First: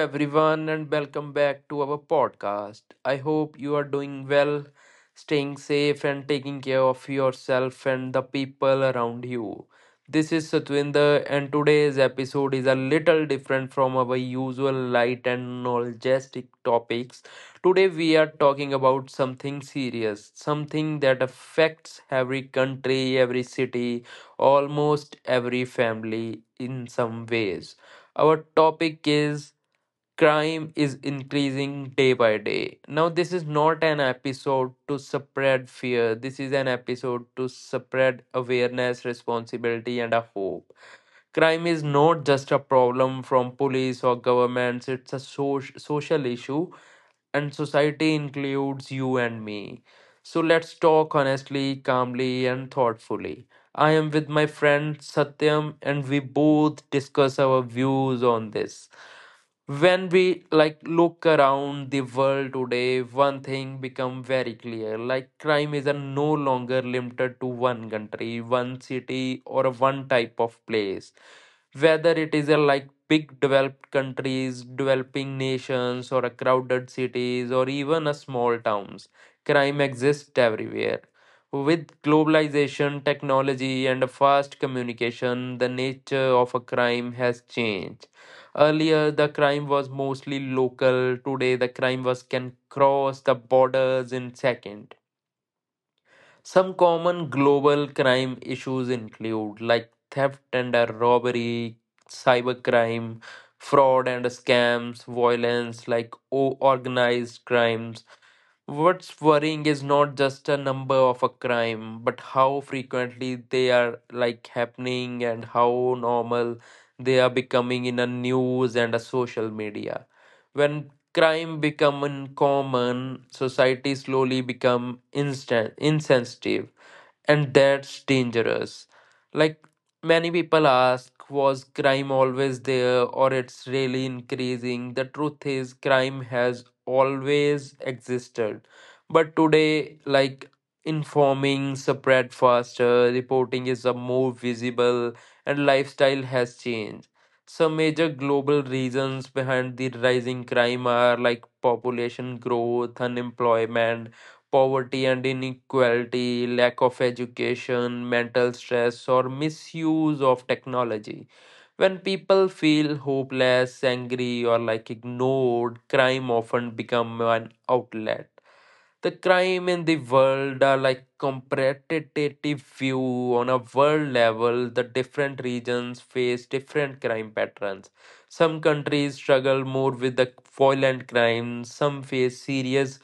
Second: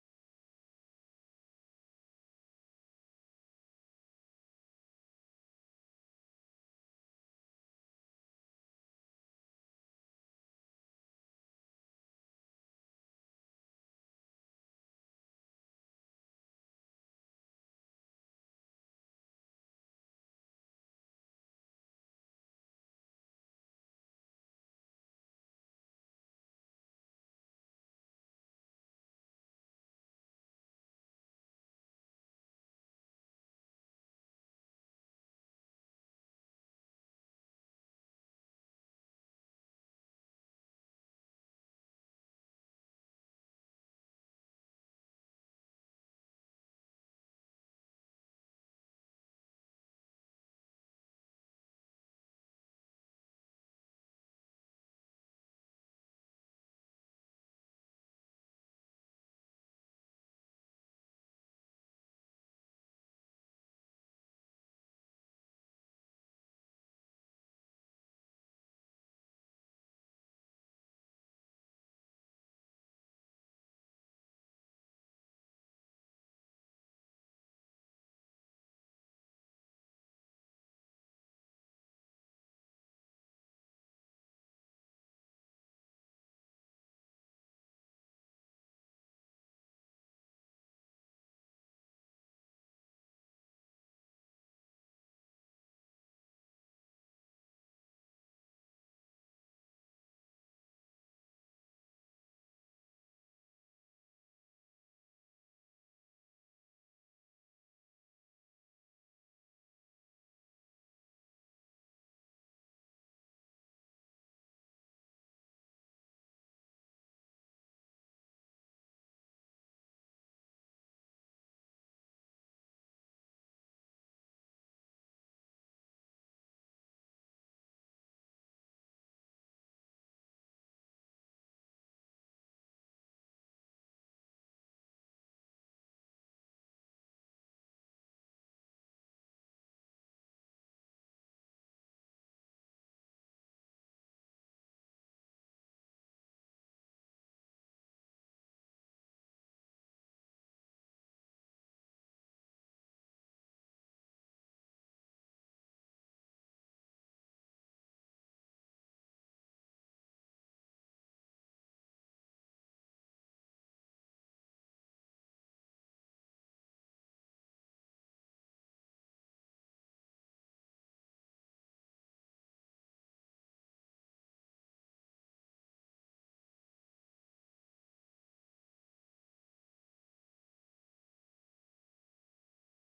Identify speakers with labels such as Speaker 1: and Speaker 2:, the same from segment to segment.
Speaker 1: everyone, and welcome back to our podcast. I hope you are doing well, staying safe, and taking care of yourself and the people around you. This is Satwinder, and today's episode is a little different from our usual light and knowledgeistic topics. Today, we are talking about something serious, something that affects every country, every city, almost every family in some ways. Our topic is crime is increasing day by day. Now, this is not an episode to spread fear. This is an episode to spread awareness, responsibility, and a hope. Crime is not just a problem from police or governments, it's a social issue, and society includes you and me. So, let's talk honestly, calmly, and thoughtfully. I am with my friend Satyam, and we both discuss our views on this. When we like look around the world today, one thing become very clear, like crime is a no longer limited to one country, one city, or a one type of place. Whether it is a like big developed countries, developing nations, or a crowded cities, or even a small towns, crime exists everywhere. With globalization, technology, and fast communication, the nature of a crime has changed. Earlier, the crime was mostly local. Today, the crime was can cross the borders in second. Some common global crime issues include like theft and robbery, cybercrime, fraud and scams, violence like organized crimes. What's worrying is not just a number of a crime, but how frequently they are like happening and how normal they are becoming in a news and a social media. When crime become uncommon, society slowly become instant insensitive, and that's dangerous. Like many people ask, was crime always there or it's really increasing? The truth is, crime has always existed, but today, like informing spread faster, reporting is a more visible, and lifestyle has changed. Some major global reasons behind the rising crime are like population growth, unemployment, poverty and inequality, lack of education, mental stress, or misuse of technology. When people feel hopeless, angry, or like ignored, crime often become an outlet. The crime in the world are like competitive view on a world level. The different regions face different crime patterns. Some countries struggle more with the violent crime. Some face serious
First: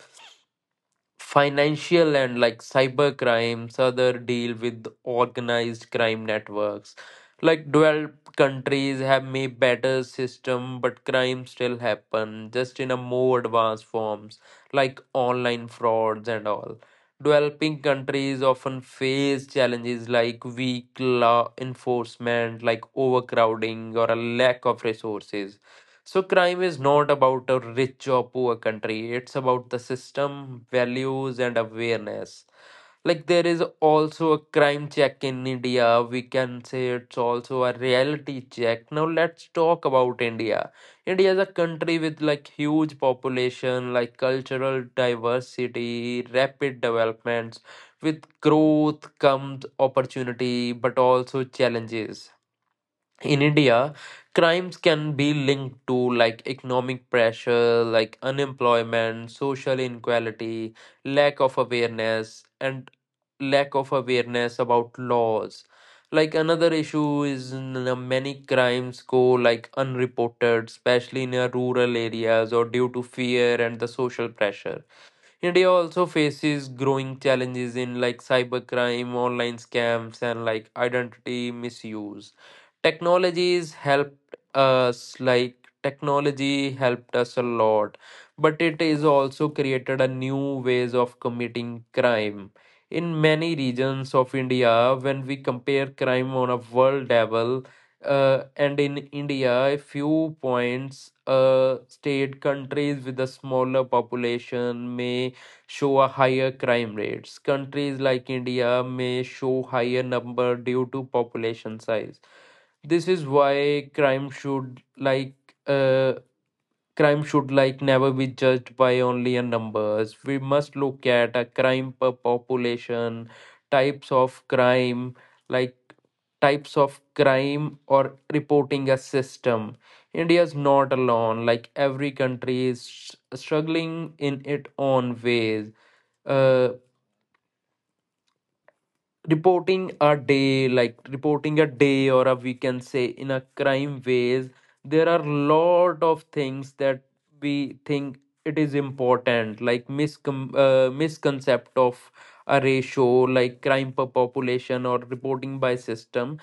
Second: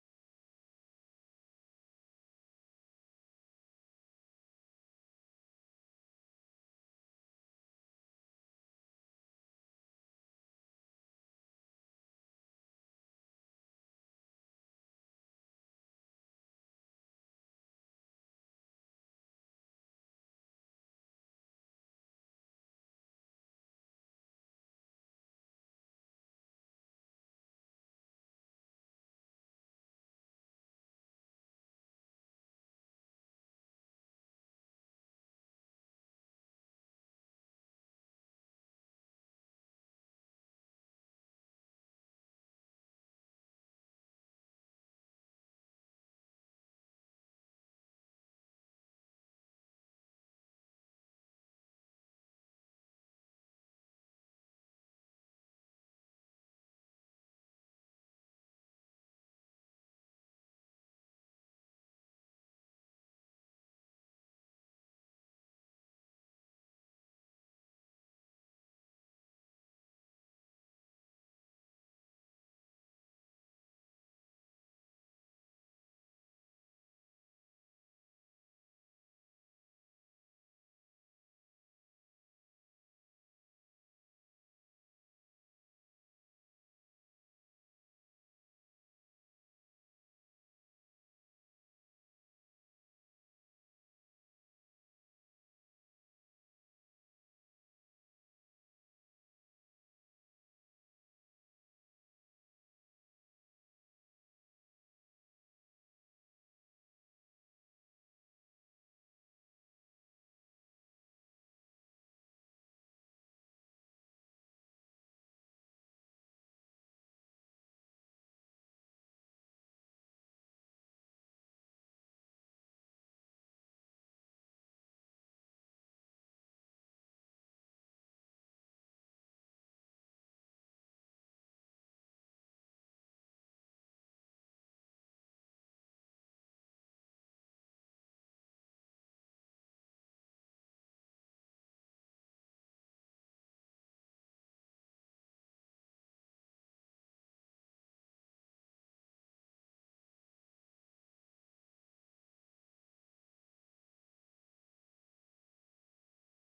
Speaker 1: financial and like cyber crimes, other deal with organized crime networks. Like developed countries have made better system, but crime still happen, just in a more advanced forms like online frauds and all. Developing countries often face challenges like weak law enforcement, like overcrowding or a lack of resources. So, crime is not about a rich or poor country, it's about the system, values, and awareness. Like, there is also a crime check in India. We can say it's also a reality check. Now, let's talk about India. India is a country with like huge population, like cultural diversity, rapid developments. With growth comes opportunity, but also challenges. In India, crimes can be linked to like economic pressure, like unemployment, social inequality, lack of awareness, and lack of awareness about laws. Like another issue is many crimes go like unreported, especially in rural areas or due to fear and the social pressure. India also faces growing challenges in like cybercrime, online scams, and like identity misuse. Technologies helped us like Technology helped us a lot, but it is also created a new ways of committing crime. In many regions of India, when we compare crime on a world level, and in India, a few points, state countries with a smaller population may show a higher crime rates. Countries like India may show higher number due to population size. This is why uh, crime should like never be judged by only a numbers. We must look at a crime per population, types of crime like types of crime or reporting a system. India is not alone. Like every country is struggling in its own ways. uh, Reporting a day, or a we can say in a crime ways, there are lot of things that we think it is important, like misconcept of a ratio like crime per population or reporting by system.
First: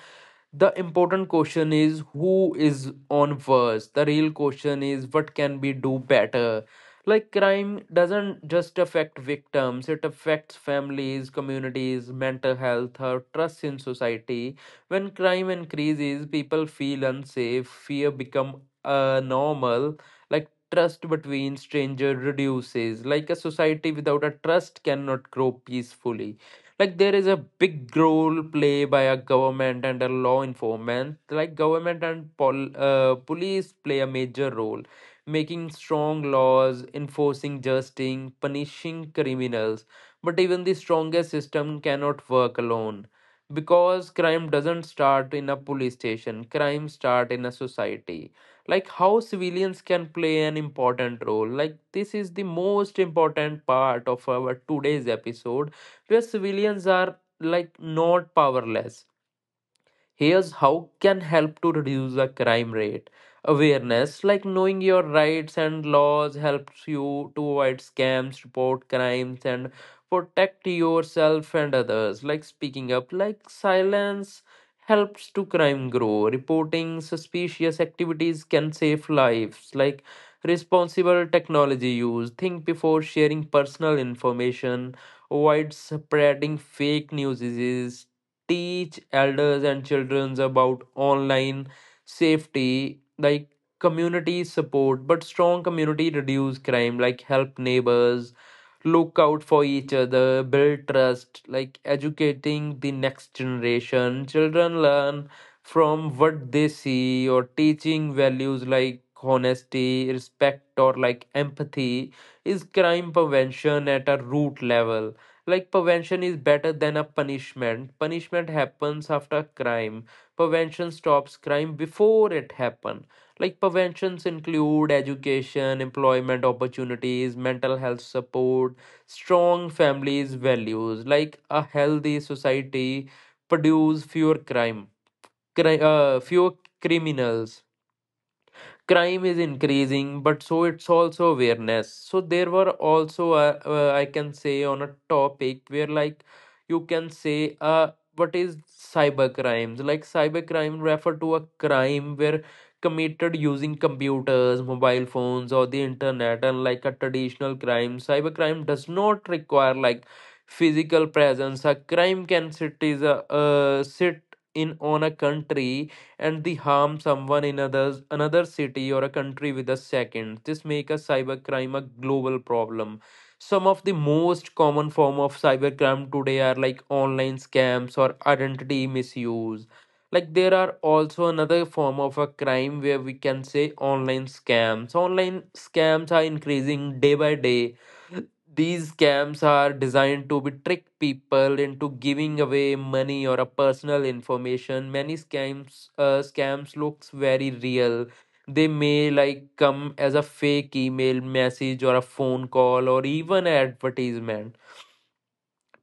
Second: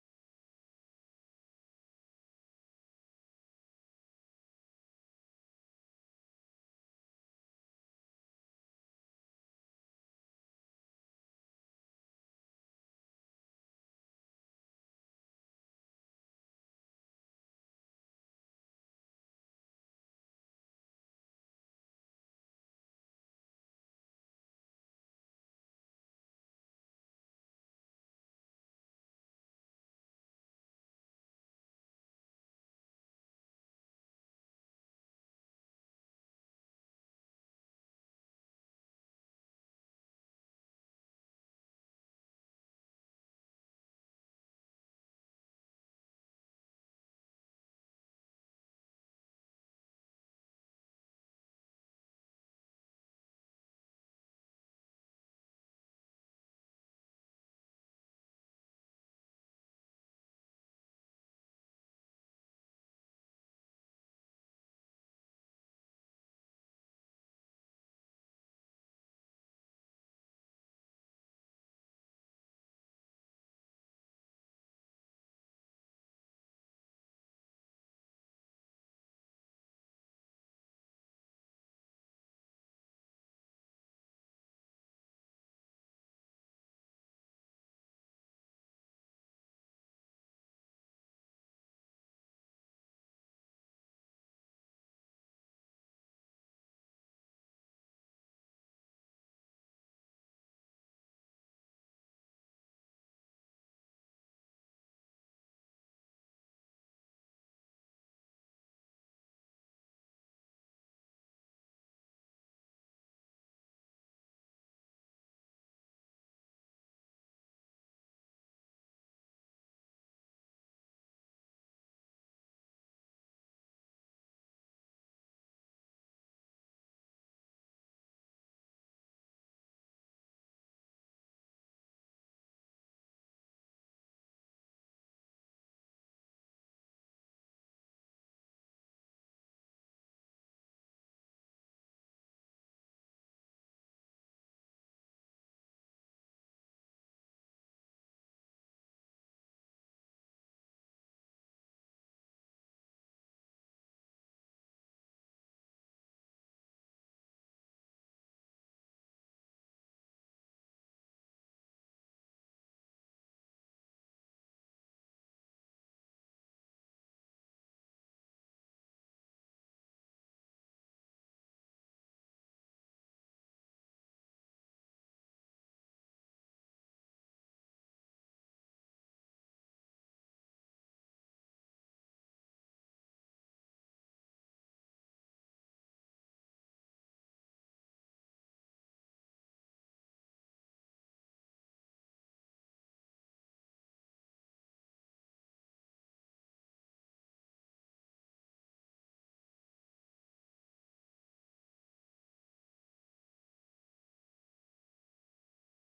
Speaker 1: The important question is who is on first? The real question is what can we do better? Like crime doesn't just affect victims, it affects families, communities, mental health, or trust in society. When crime increases, people feel unsafe, fear become normal, like trust between strangers reduces. Like a society without a trust cannot grow peacefully. Like there is a big role play by a government and a law enforcement, like government and police play a major role, making strong laws, enforcing justice, punishing criminals. But even the strongest system cannot work alone, because crime doesn't start in a police station, crime start in a society. Like how civilians can play an important role, like this is the most important part of our today's episode, where civilians are like not powerless. Here's how can help to reduce the crime rate. Awareness, like knowing your rights and laws, helps you to avoid scams, report crimes, and protect yourself and others. Like speaking up, like silence helps to crime grow. Reporting suspicious activities can save lives. Like responsible technology use, think before sharing personal information, avoid spreading fake news, teach elders and children about online safety. Like community support, but strong community reduce crime, like help neighbors, look out for each other, build trust. Like educating the next generation, children learn from what they see, or teaching values like honesty, respect, or like empathy is crime prevention at a root level. Like prevention is better than a punishment. Punishment happens after crime, prevention stops crime before it happen. Like preventions include education, employment opportunities, mental health support, strong families values. Like a healthy society produce fewer crime, fewer criminals. Crime is increasing but so it's also awareness. So there were also I can say on a topic where like you can say what is cyber crimes. Like cyber crime refer to a crime where committed using computers, mobile phones, or the internet, and like a traditional crime, cyber crime does not require like physical presence. A crime can sit in on a country, and the harm someone in others, another city or a country with a second. This makes a cybercrime a global problem. Some of the most common form of cybercrime today are like online scams or identity misuse. Like there are also another form of a crime where we can say online scams. Online scams are increasing day by day. These scams are designed to be trick people into giving away money or a personal information. Many scams looks very real. They may like come as a fake email message or a phone call or even an advertisement.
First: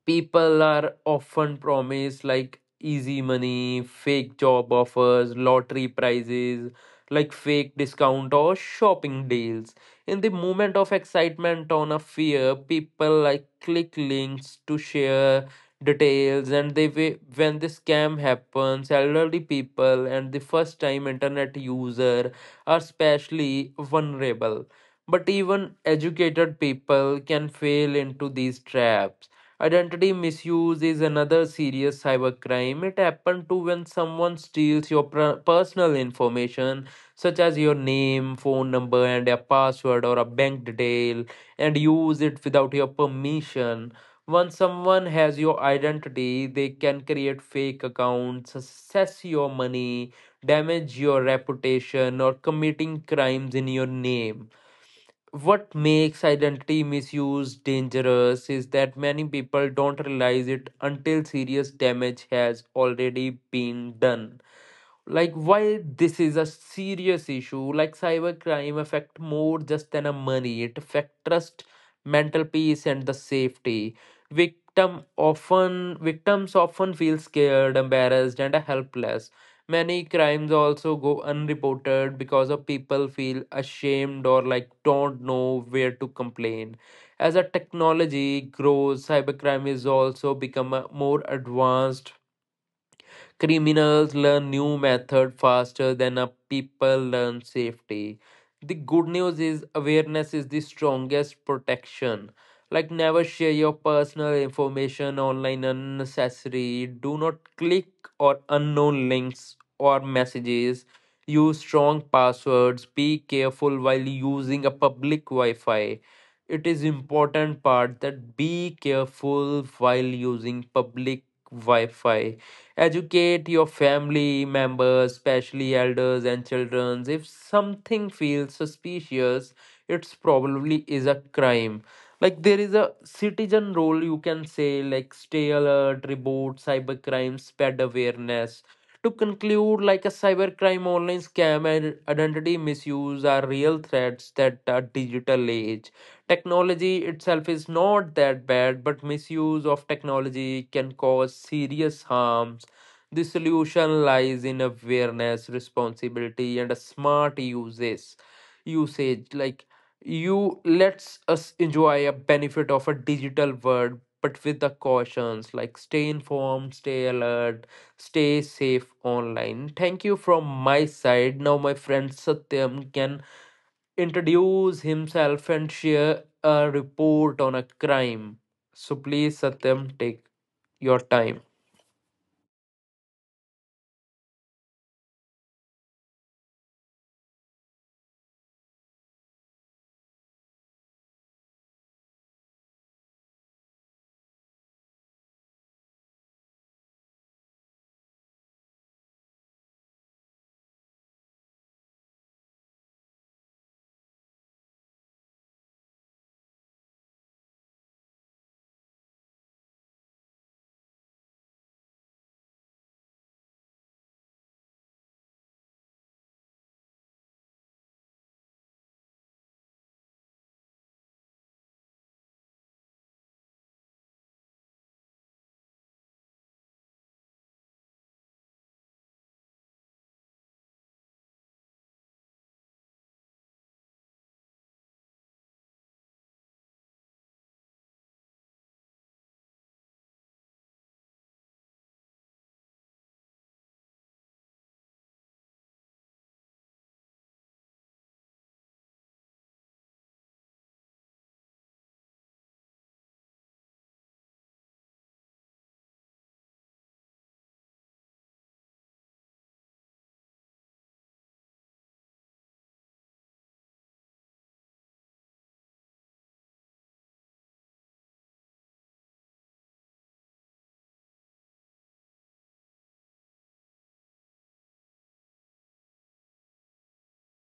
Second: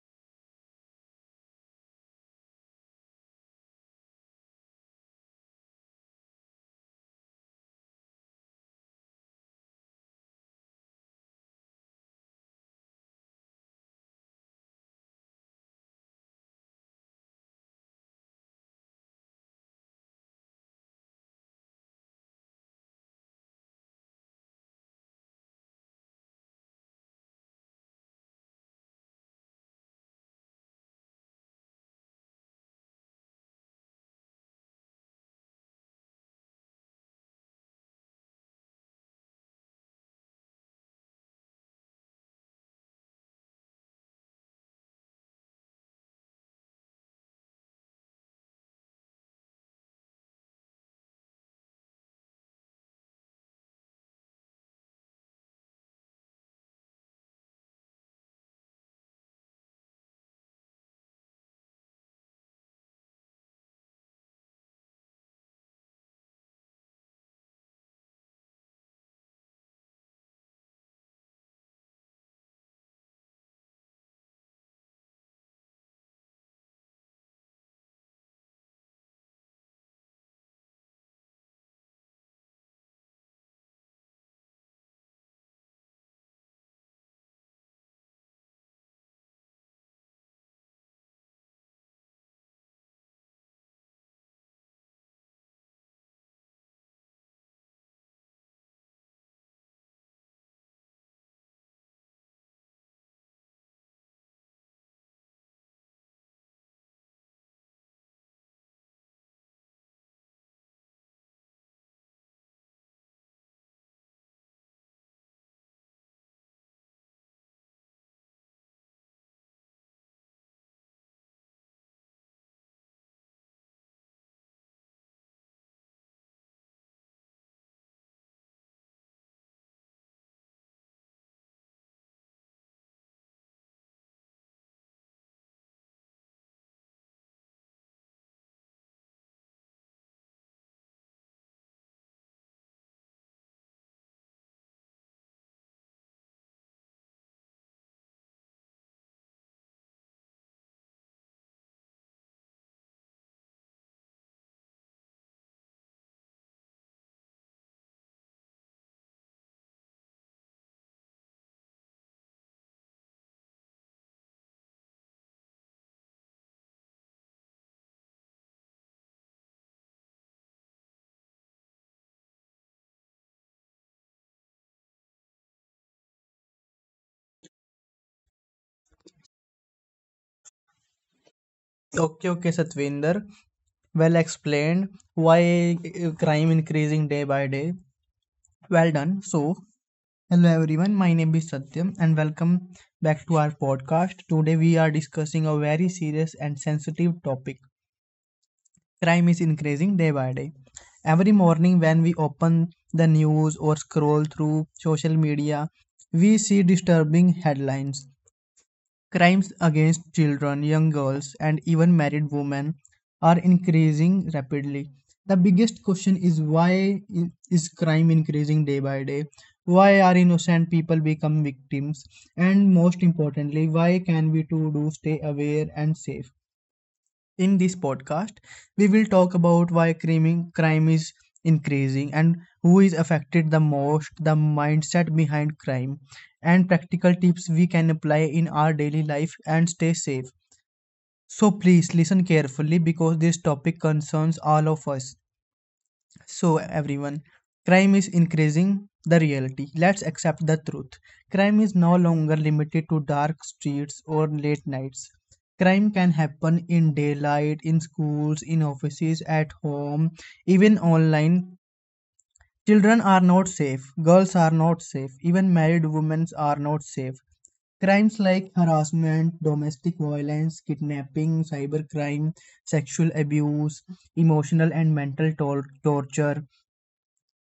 Speaker 1: People are often promised like easy money, fake job offers, lottery prizes, like fake discount or shopping deals. In the moment of excitement on a fear, people like click links to share details, and they when the scam happens, elderly people and the first time internet user are especially vulnerable, but even educated people can fall into these traps. Identity misuse is another serious cybercrime. It happens to when someone steals your personal information, such as your name, phone number, and a password or a bank detail, and use it without your permission. Once someone has your identity, they can create fake accounts, access your money, damage your reputation, or committing crimes in your name. What makes identity misuse dangerous is that many people don't realize it until serious damage has already been done. Like why this is a serious issue, like cybercrime affect more just than a money, it affect trust, mental peace, and the safety. Victims often feel scared, embarrassed, and helpless. Many crimes also go unreported because of people feel ashamed or like don't know where to complain. As a technology grows, cybercrime is also become a more advanced. Criminals learn new method faster than a people learn safety. The good news is awareness is the strongest protection. Like never share your personal information online unnecessary. Do not click or unknown links or messages. Use strong passwords. Be careful while using a public Wi-Fi. It is important part that be careful while using public Wi-Fi. Educate your family members, especially elders and children. If something feels suspicious, it's probably is a crime. Like there is a citizen role, you can say like stay alert, report cybercrime, spread awareness. To conclude, like a cybercrime, online scam, and identity misuse are real threats that are digital age. Technology itself is not that bad, but misuse of technology can cause serious harms. The solution lies in awareness, responsibility, and a smart uses, Usage like you lets us enjoy a benefit of a digital world, but with the cautions like stay informed, stay alert, stay safe online. Thank you from my side. Now my friend Satyam can introduce himself and share a report on a crime. So please, Satyam, take your time.
Speaker 2: Okay, okay, Satvinder. Well explained. Why crime increasing day by day? Well done. So, hello everyone. My name is Satyam and welcome back to our podcast. Today we are discussing a very serious and sensitive topic. Crime is increasing day by day. Every morning when we open the news or scroll through social media, we see disturbing headlines. Crimes against children, young girls, and even married women are increasing rapidly. The biggest question is why i- is crime increasing day by day? Why are innocent people become victims? And most importantly, why can we too do stay aware and safe? In this podcast, we will talk about crime is increasing and who is affected the most, the mindset behind crime, and practical tips we can apply in our daily life and stay safe. So please listen carefully because this topic concerns all of us. So, everyone, crime is increasing the reality. Let's accept the truth. Crime is no longer limited to dark streets or late nights. Crime can happen in daylight, in schools, in offices, at home, even online. Children are not safe, girls are not safe, even married women are not safe. Crimes like harassment, domestic violence, kidnapping, cybercrime, sexual abuse, emotional and mental torture,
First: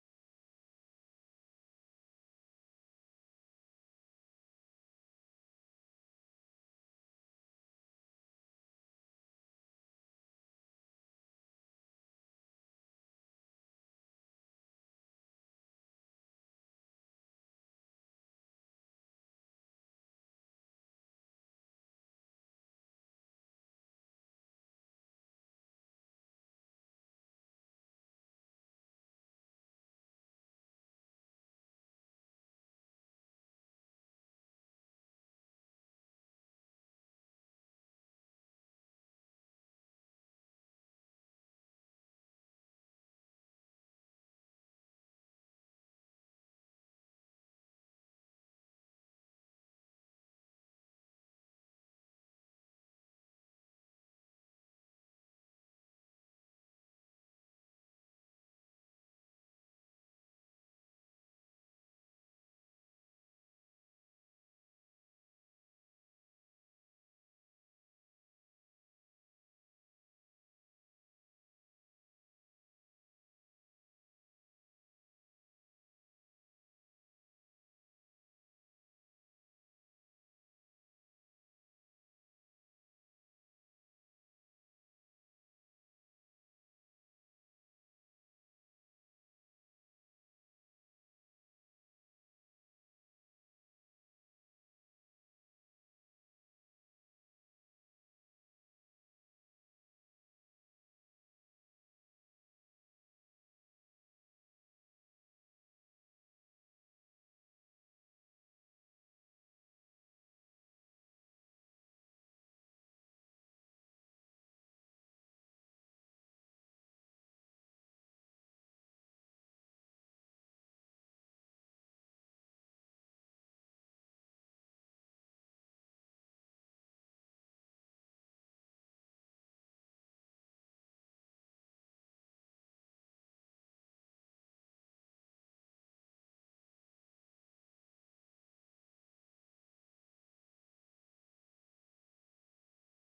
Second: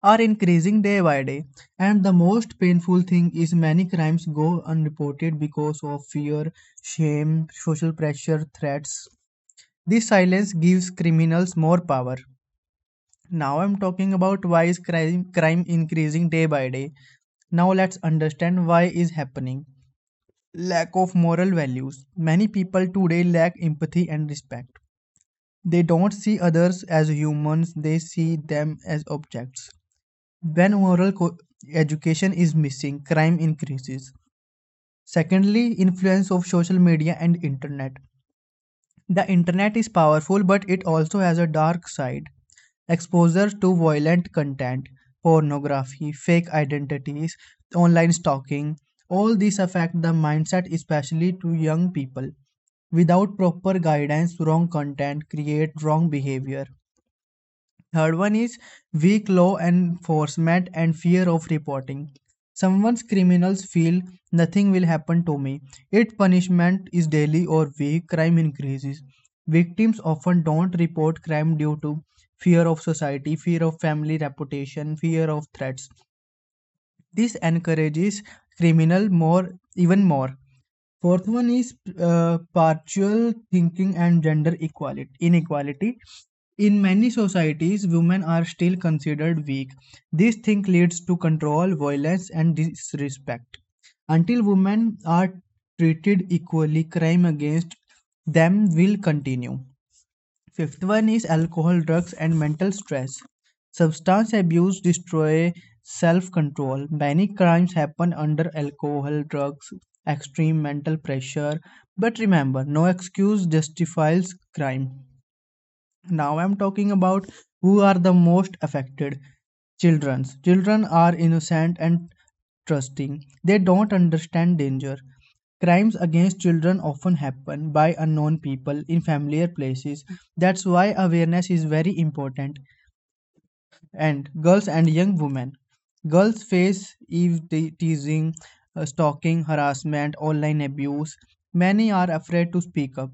Speaker 2: are increasing day by day. And the most painful thing is many crimes go unreported because of fear, shame, social pressure, threats. This silence gives criminals more power. Now I'm talking about crime increasing day by day. Now let's understand why is happening. Lack of moral values. Many people today lack empathy and respect. They don't see others as humans, they see them as objects. When education is missing, crime increases. Secondly, influence of social media and internet. The internet is powerful, but it also has a dark side. Exposure to violent content, pornography, fake identities, online stalking, all these affect the mindset, especially to young people. Without proper guidance, wrong content create wrong behavior. Third one is weak law enforcement and fear of reporting. Someone's criminals feel nothing will happen to me. If punishment is daily or weak, crime increases. Victims often don't report crime due to fear of society, fear of family reputation, fear of threats. This encourages criminal more even more. Fourth one is partial thinking and gender equality inequality. In many societies, women are still considered weak. This thing leads to control, violence, and disrespect. Until women are treated equally, crime against them will continue. Fifth one is alcohol, drugs, and mental stress. Substance abuse destroys self-control. Many crimes happen under alcohol, drugs, extreme mental pressure. But remember, no excuse justifies crime. Now I'm talking about who are the most affected children. Children are innocent and trusting. They don't understand danger. Crimes against children often happen by unknown people in familiar places. That's why awareness is very important. And girls and young women. Girls face teasing, stalking, harassment, online abuse. Many are afraid to speak up.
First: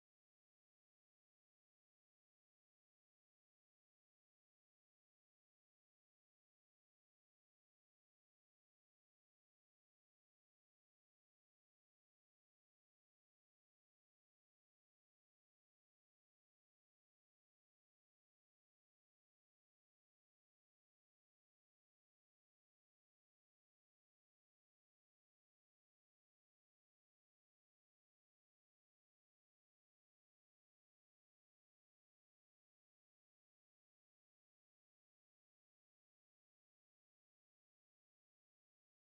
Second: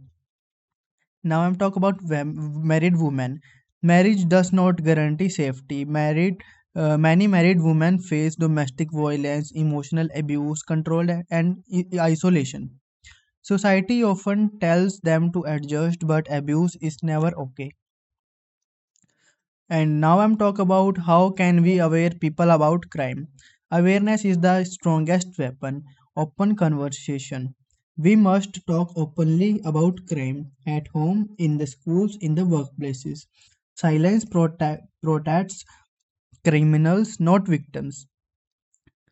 Speaker 2: Now I'm talk about married women. Marriage does not guarantee safety. Married many married women face domestic violence, emotional abuse, control, and isolation. Society often tells them to adjust, but abuse is never okay. And now I'm talk about how can we aware people about crime. Awareness is the strongest weapon. Open conversation. We must talk openly about crime at home, in the schools, in the workplaces. Silence protects criminals, not victims.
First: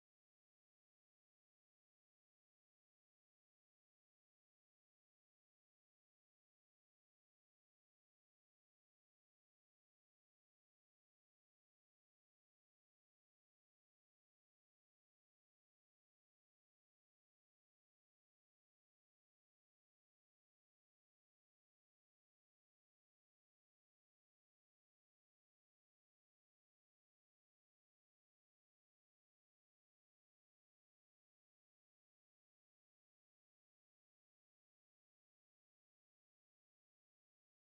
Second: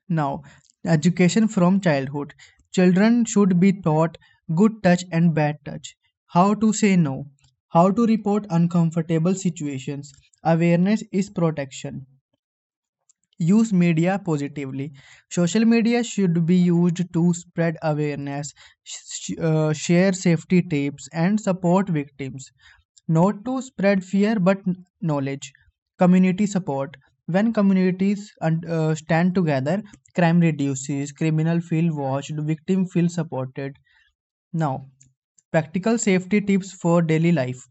Speaker 2: Now, education from childhood. Children should be taught good touch and bad touch, how to say no, how to report uncomfortable situations. Awareness is protection. Use media positively. Social media should be used to spread awareness, share safety tips, and support victims. Not to spread fear but knowledge. Community support. When communities stand together, crime reduces, criminal feel watched, victim feel supported. Now, practical safety tips for daily life.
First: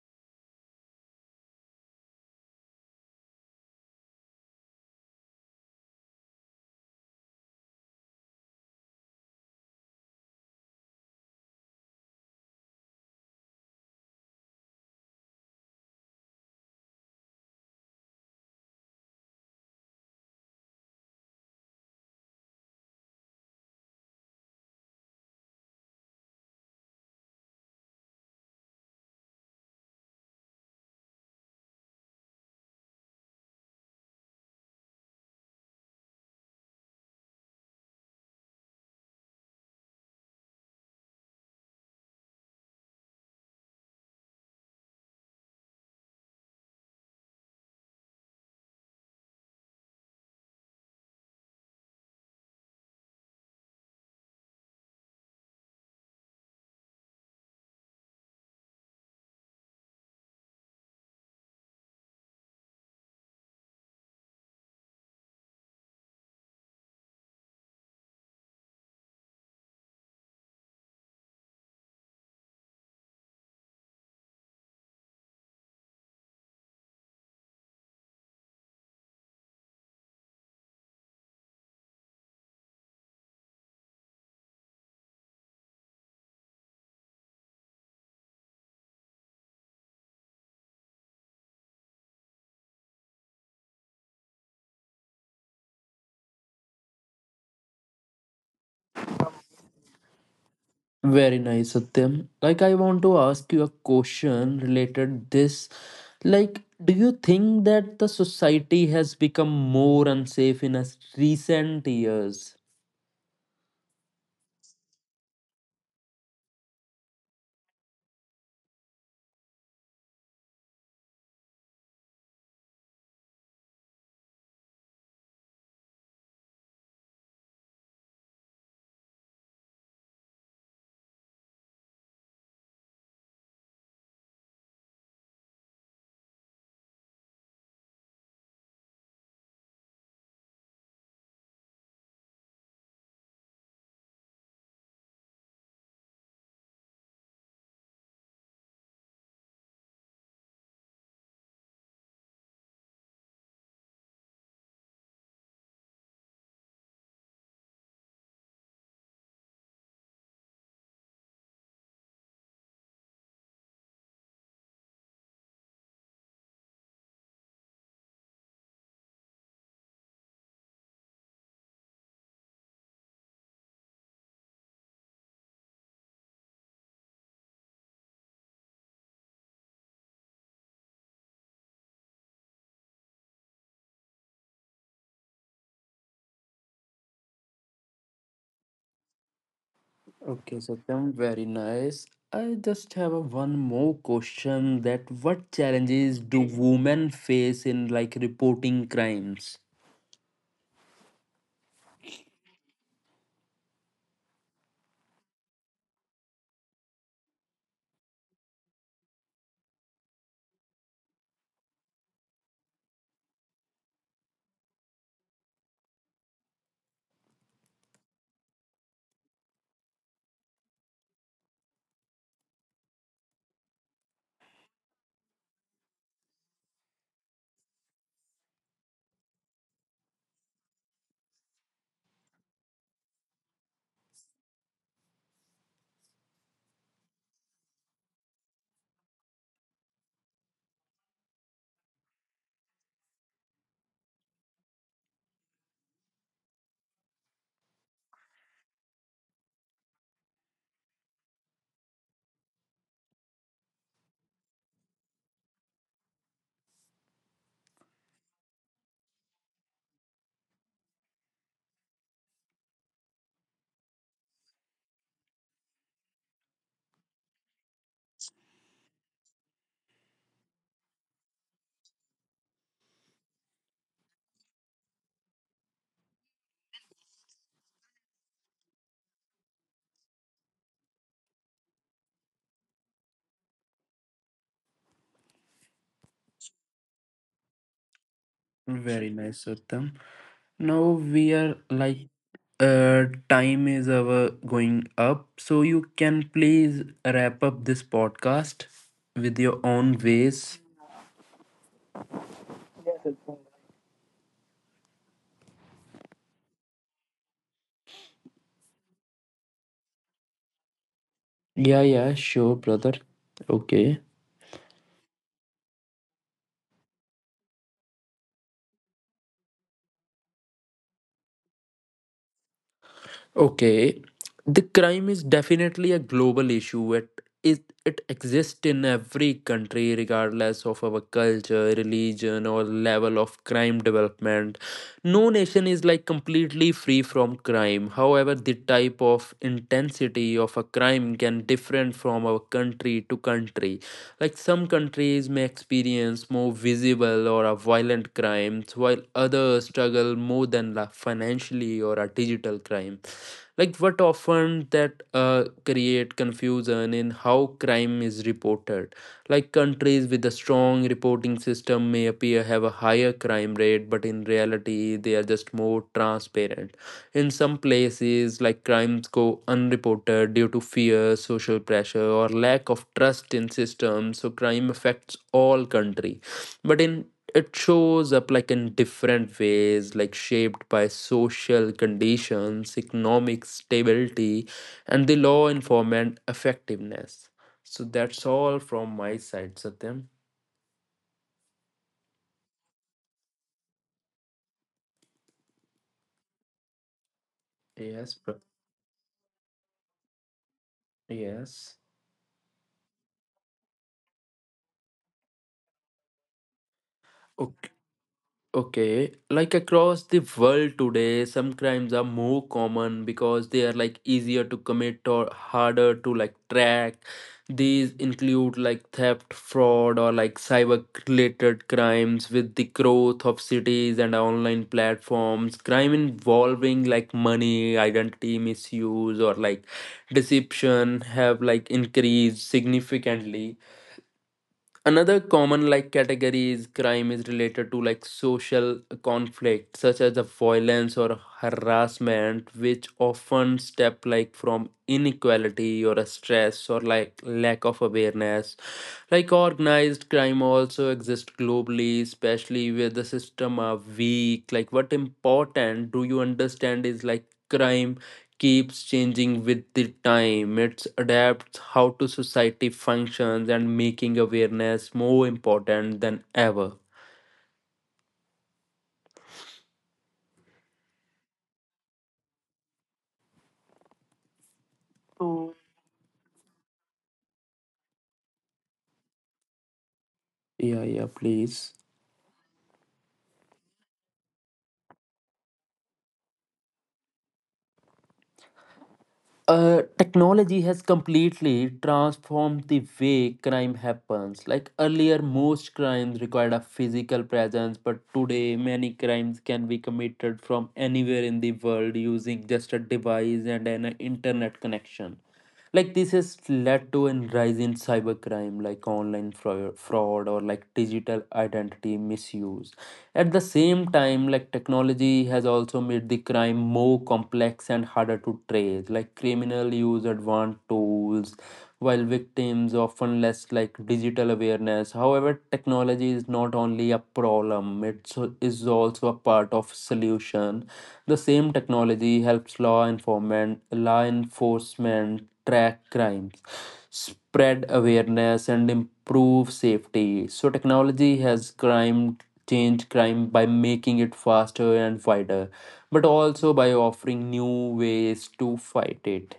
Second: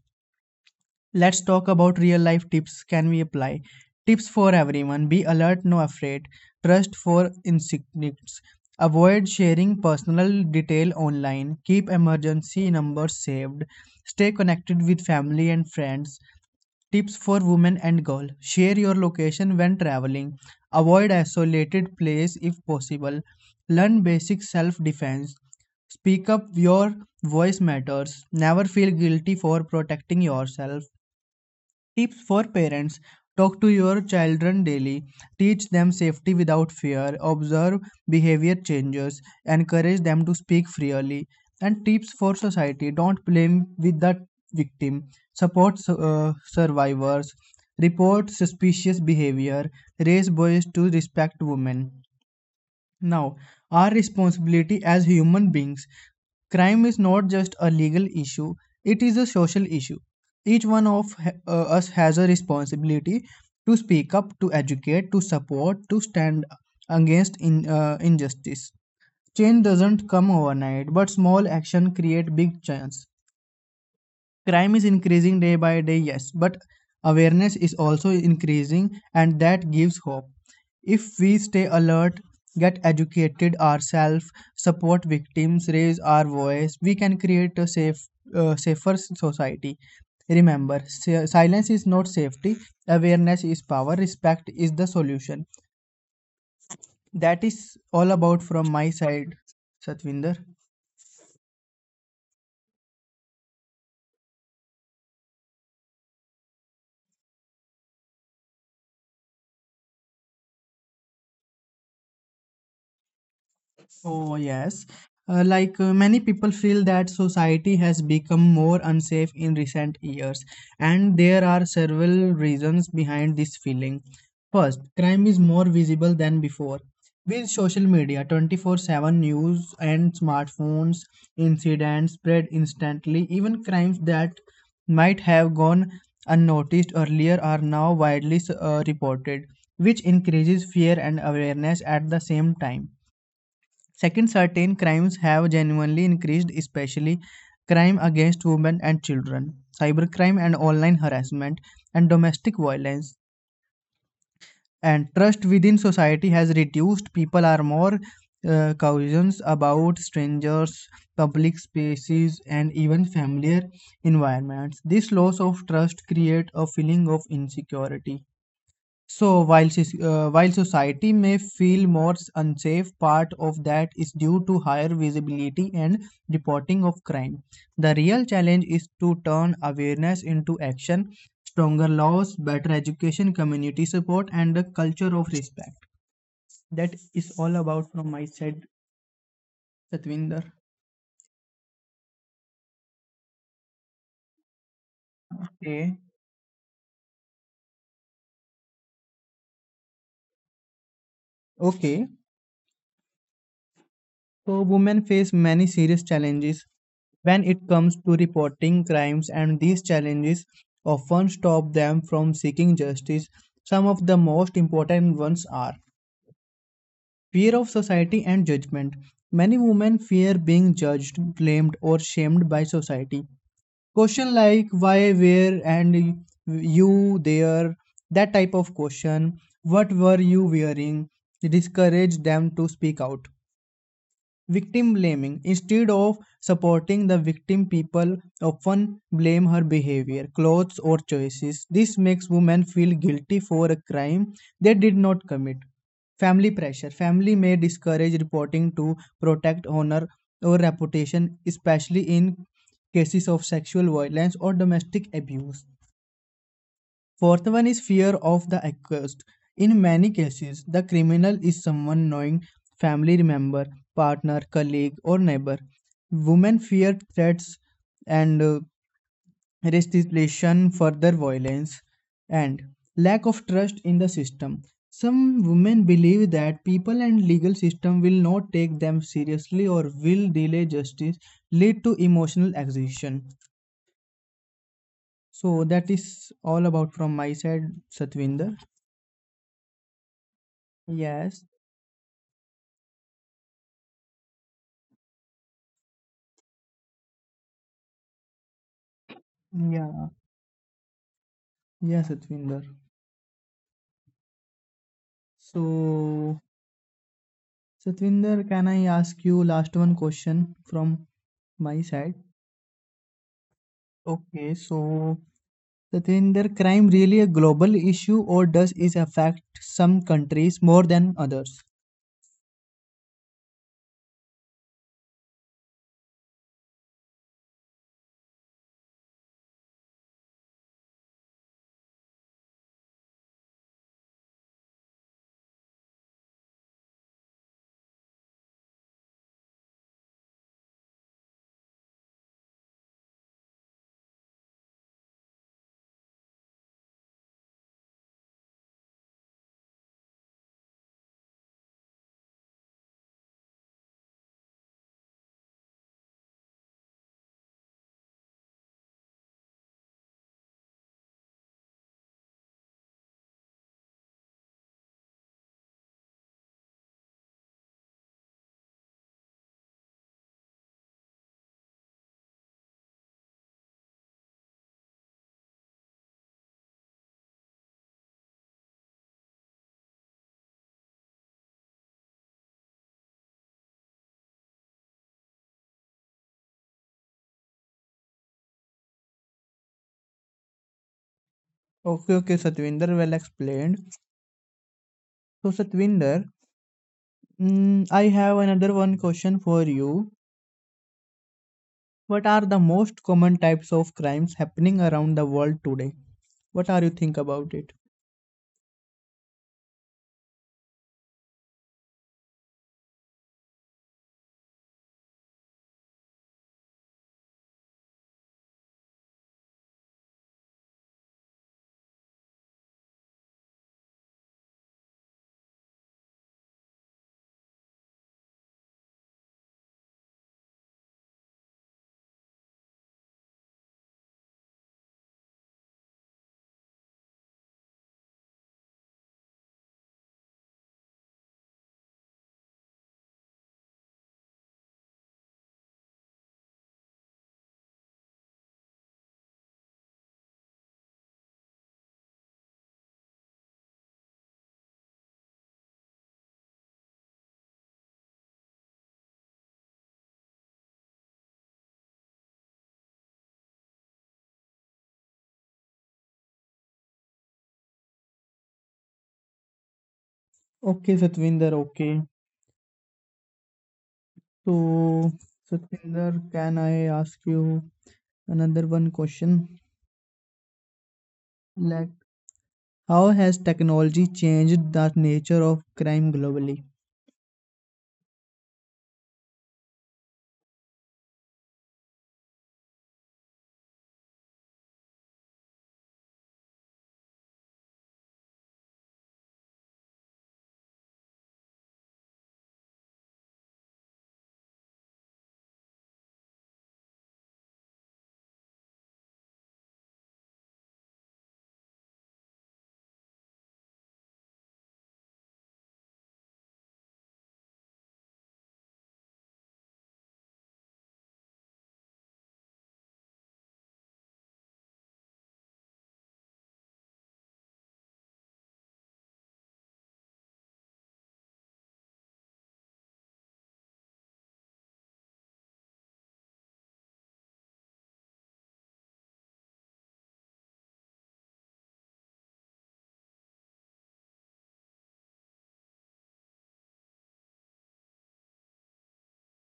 Speaker 2: Let's talk about real life tips can we apply? Tips for everyone. Be alert, no afraid. Trust for insignificance. Avoid sharing personal detail online. Keep emergency numbers saved. Stay connected with family and friends. Tips for women and girl. Share your location when traveling. Avoid isolated place if possible. Learn basic self defense. Speak up, your voice matters. Never feel guilty for protecting yourself. Tips for parents. Talk to your children daily, teach them safety without fear, observe behavior changes, encourage them to speak freely. And tips for society. Don't blame with the victim, support uh, survivors, report suspicious behavior, raise boys to respect women. Now, our responsibility as human beings. Crime is not just a legal issue, it is a social issue. Each one of us has a responsibility to speak up, to educate, to support, to stand against injustice. Change doesn't come overnight, but small action create big chance. Crime is increasing day by day, yes, but awareness is also increasing, and that gives hope. If we stay alert, get educated ourselves, support victims, raise our voice, we can create a safer society. Remember, silence is not safety. Awareness is power, respect is the solution. That is all about from my side, Satvinder.
Speaker 1: Very nice, Satyam. Like I want to ask you a question related this. Like, do you think that the society has become more unsafe in us recent years?
Speaker 2: Oh, yes. Like many people feel that society has become more unsafe in recent years, and there are several reasons behind this feeling. First, crime is more visible than before. With social media, 24/7 news and smartphones, incidents spread instantly. Even crimes that might have gone unnoticed earlier are now widely reported, which increases fear and awareness at the same time. Second, certain crimes have genuinely increased, especially crime against women and children, cybercrime and online harassment, and domestic violence. And trust within society has reduced. People are more cautious about strangers, public spaces, and even familiar environments. This loss of trust creates a feeling of insecurity. So while society may feel more unsafe, part of that is due to higher visibility and reporting of crime. The real challenge is to turn awareness into action, stronger laws, better education, community support, and a culture of respect. That is all about from my side, Satvinder.
Speaker 1: Okay, Satyam, very nice. I just have a one more question that what
Speaker 2: Okay,
Speaker 1: challenges do women face in like reporting crimes?
Speaker 2: okay. So, women face many serious challenges when it comes to reporting crimes, and these challenges often stop them from seeking justice. Some of the most important ones are fear of society and judgment. Many women fear being judged, blamed, or shamed by society. Question like why, where, and you there, that type of question. What were you wearing? Discourage them to speak out. Victim blaming. Instead of supporting the victim, people often blame her behavior, clothes, or choices. This makes women feel guilty for a crime they did not commit. Family pressure. Family may discourage reporting to protect honor or reputation, especially in cases of sexual violence or domestic abuse. Fourth one is fear of the accused. In many cases, the criminal is someone knowing family member, partner, colleague, or neighbor. Women fear threats and restitution, further violence, and lack of trust in the system. Some women believe that people and legal system will not take them seriously or will delay justice, lead to emotional exhaustion. So that is all about from my side, Satvinder.
Speaker 1: Very nice, Satyam. Now we
Speaker 2: Yes.
Speaker 1: are like time is our going up, so you can please wrap up this podcast with your own
Speaker 2: Yeah,
Speaker 1: ways.
Speaker 2: yeah, Satvinder. So, Satvinder, can I ask you last one question from my
Speaker 1: Yeah,
Speaker 2: side?
Speaker 1: yeah, sure, brother. Okay.
Speaker 2: Okay, so Satvinder, crime really a global issue or does it affect some countries more than others?
Speaker 1: Okay, the crime is definitely a global issue. It exists in every country, regardless of our culture, religion, or level of crime development. No nation is like completely free from crime. However, the type of intensity of a crime can different from our country to country. Like some countries may experience more visible or a violent crimes, while others struggle more than la financially or a digital crime, like what often that create confusion in how crime is reported. Like countries with a strong reporting system may appear have a higher crime rate, but in reality they are just more transparent. In some places like crimes go unreported due to fear, social pressure, or lack of trust in systems. So crime affects all country, but in it shows up like in different ways, like shaped by social conditions, economic stability, and the law enforcement effectiveness. So that's all from my side, Satyam.
Speaker 2: Okay, okay, Satvinder, well explained. So, Satvinder, I
Speaker 1: Yes,
Speaker 2: have
Speaker 1: bro.
Speaker 2: another one question for you.
Speaker 1: Yes.
Speaker 2: What are the most common types of crimes happening around the world today? What are you think about it?
Speaker 1: Okay, like across the world today, some crimes are more common because they are like easier to commit or harder to like track. These include like theft, fraud, or like cyber related crimes with the growth of cities and online platforms. Crime involving like money, identity misuse, or like deception have like increased significantly. Another common like category is crime is related to like social conflict, such as the violence or harassment, which often step like from inequality or a stress or like lack of awareness. Like organized crime also exists globally, especially where the system are weak. Like what important do you understand is like crime keeps changing with the time. It adapts how to society functions and making awareness more important than ever.
Speaker 2: Okay, Satvinder, okay. So,
Speaker 1: Oh.
Speaker 2: Satvinder, can I ask you another one question?
Speaker 1: Yeah, yeah, please.
Speaker 2: Like, how has technology changed the nature of crime globally?
Speaker 1: Technology has completely transformed the way crime happens. Like earlier, most crimes required a physical presence, but today, many crimes can be committed from anywhere in the world using just a device and an internet connection. Like this has led to a rise in cybercrime, like online fraud or like digital identity misuse. At the same time, like technology has also made the crime more complex and harder to trace. Like criminal use advanced tools while victims often less like digital awareness. However, technology is not only a problem, it so, is also a part of solution. The same technology helps law enforcement track crimes, spread awareness, and improve safety. So, technology has crime changed crime by making it faster and wider, but also by offering new ways to fight it.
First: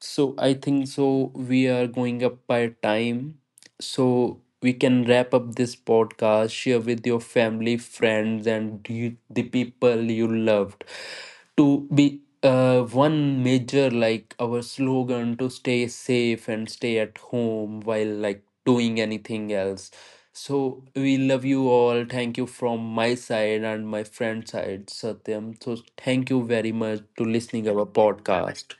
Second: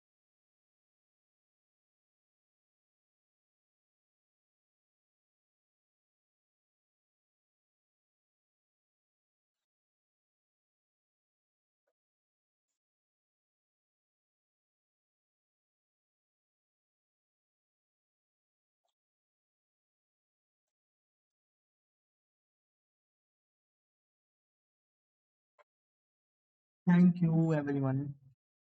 Speaker 1: So I think so we are going up by time. So we can wrap up this podcast, share with your family, friends, and the people you loved. To be one major like our slogan to stay safe and stay at home while like doing anything else. So we love you all. Thank you from my side and my friend side, Satyam. So thank you very much
Speaker 2: Thank
Speaker 1: to
Speaker 2: you,
Speaker 1: listening our
Speaker 2: everyone.
Speaker 1: podcast.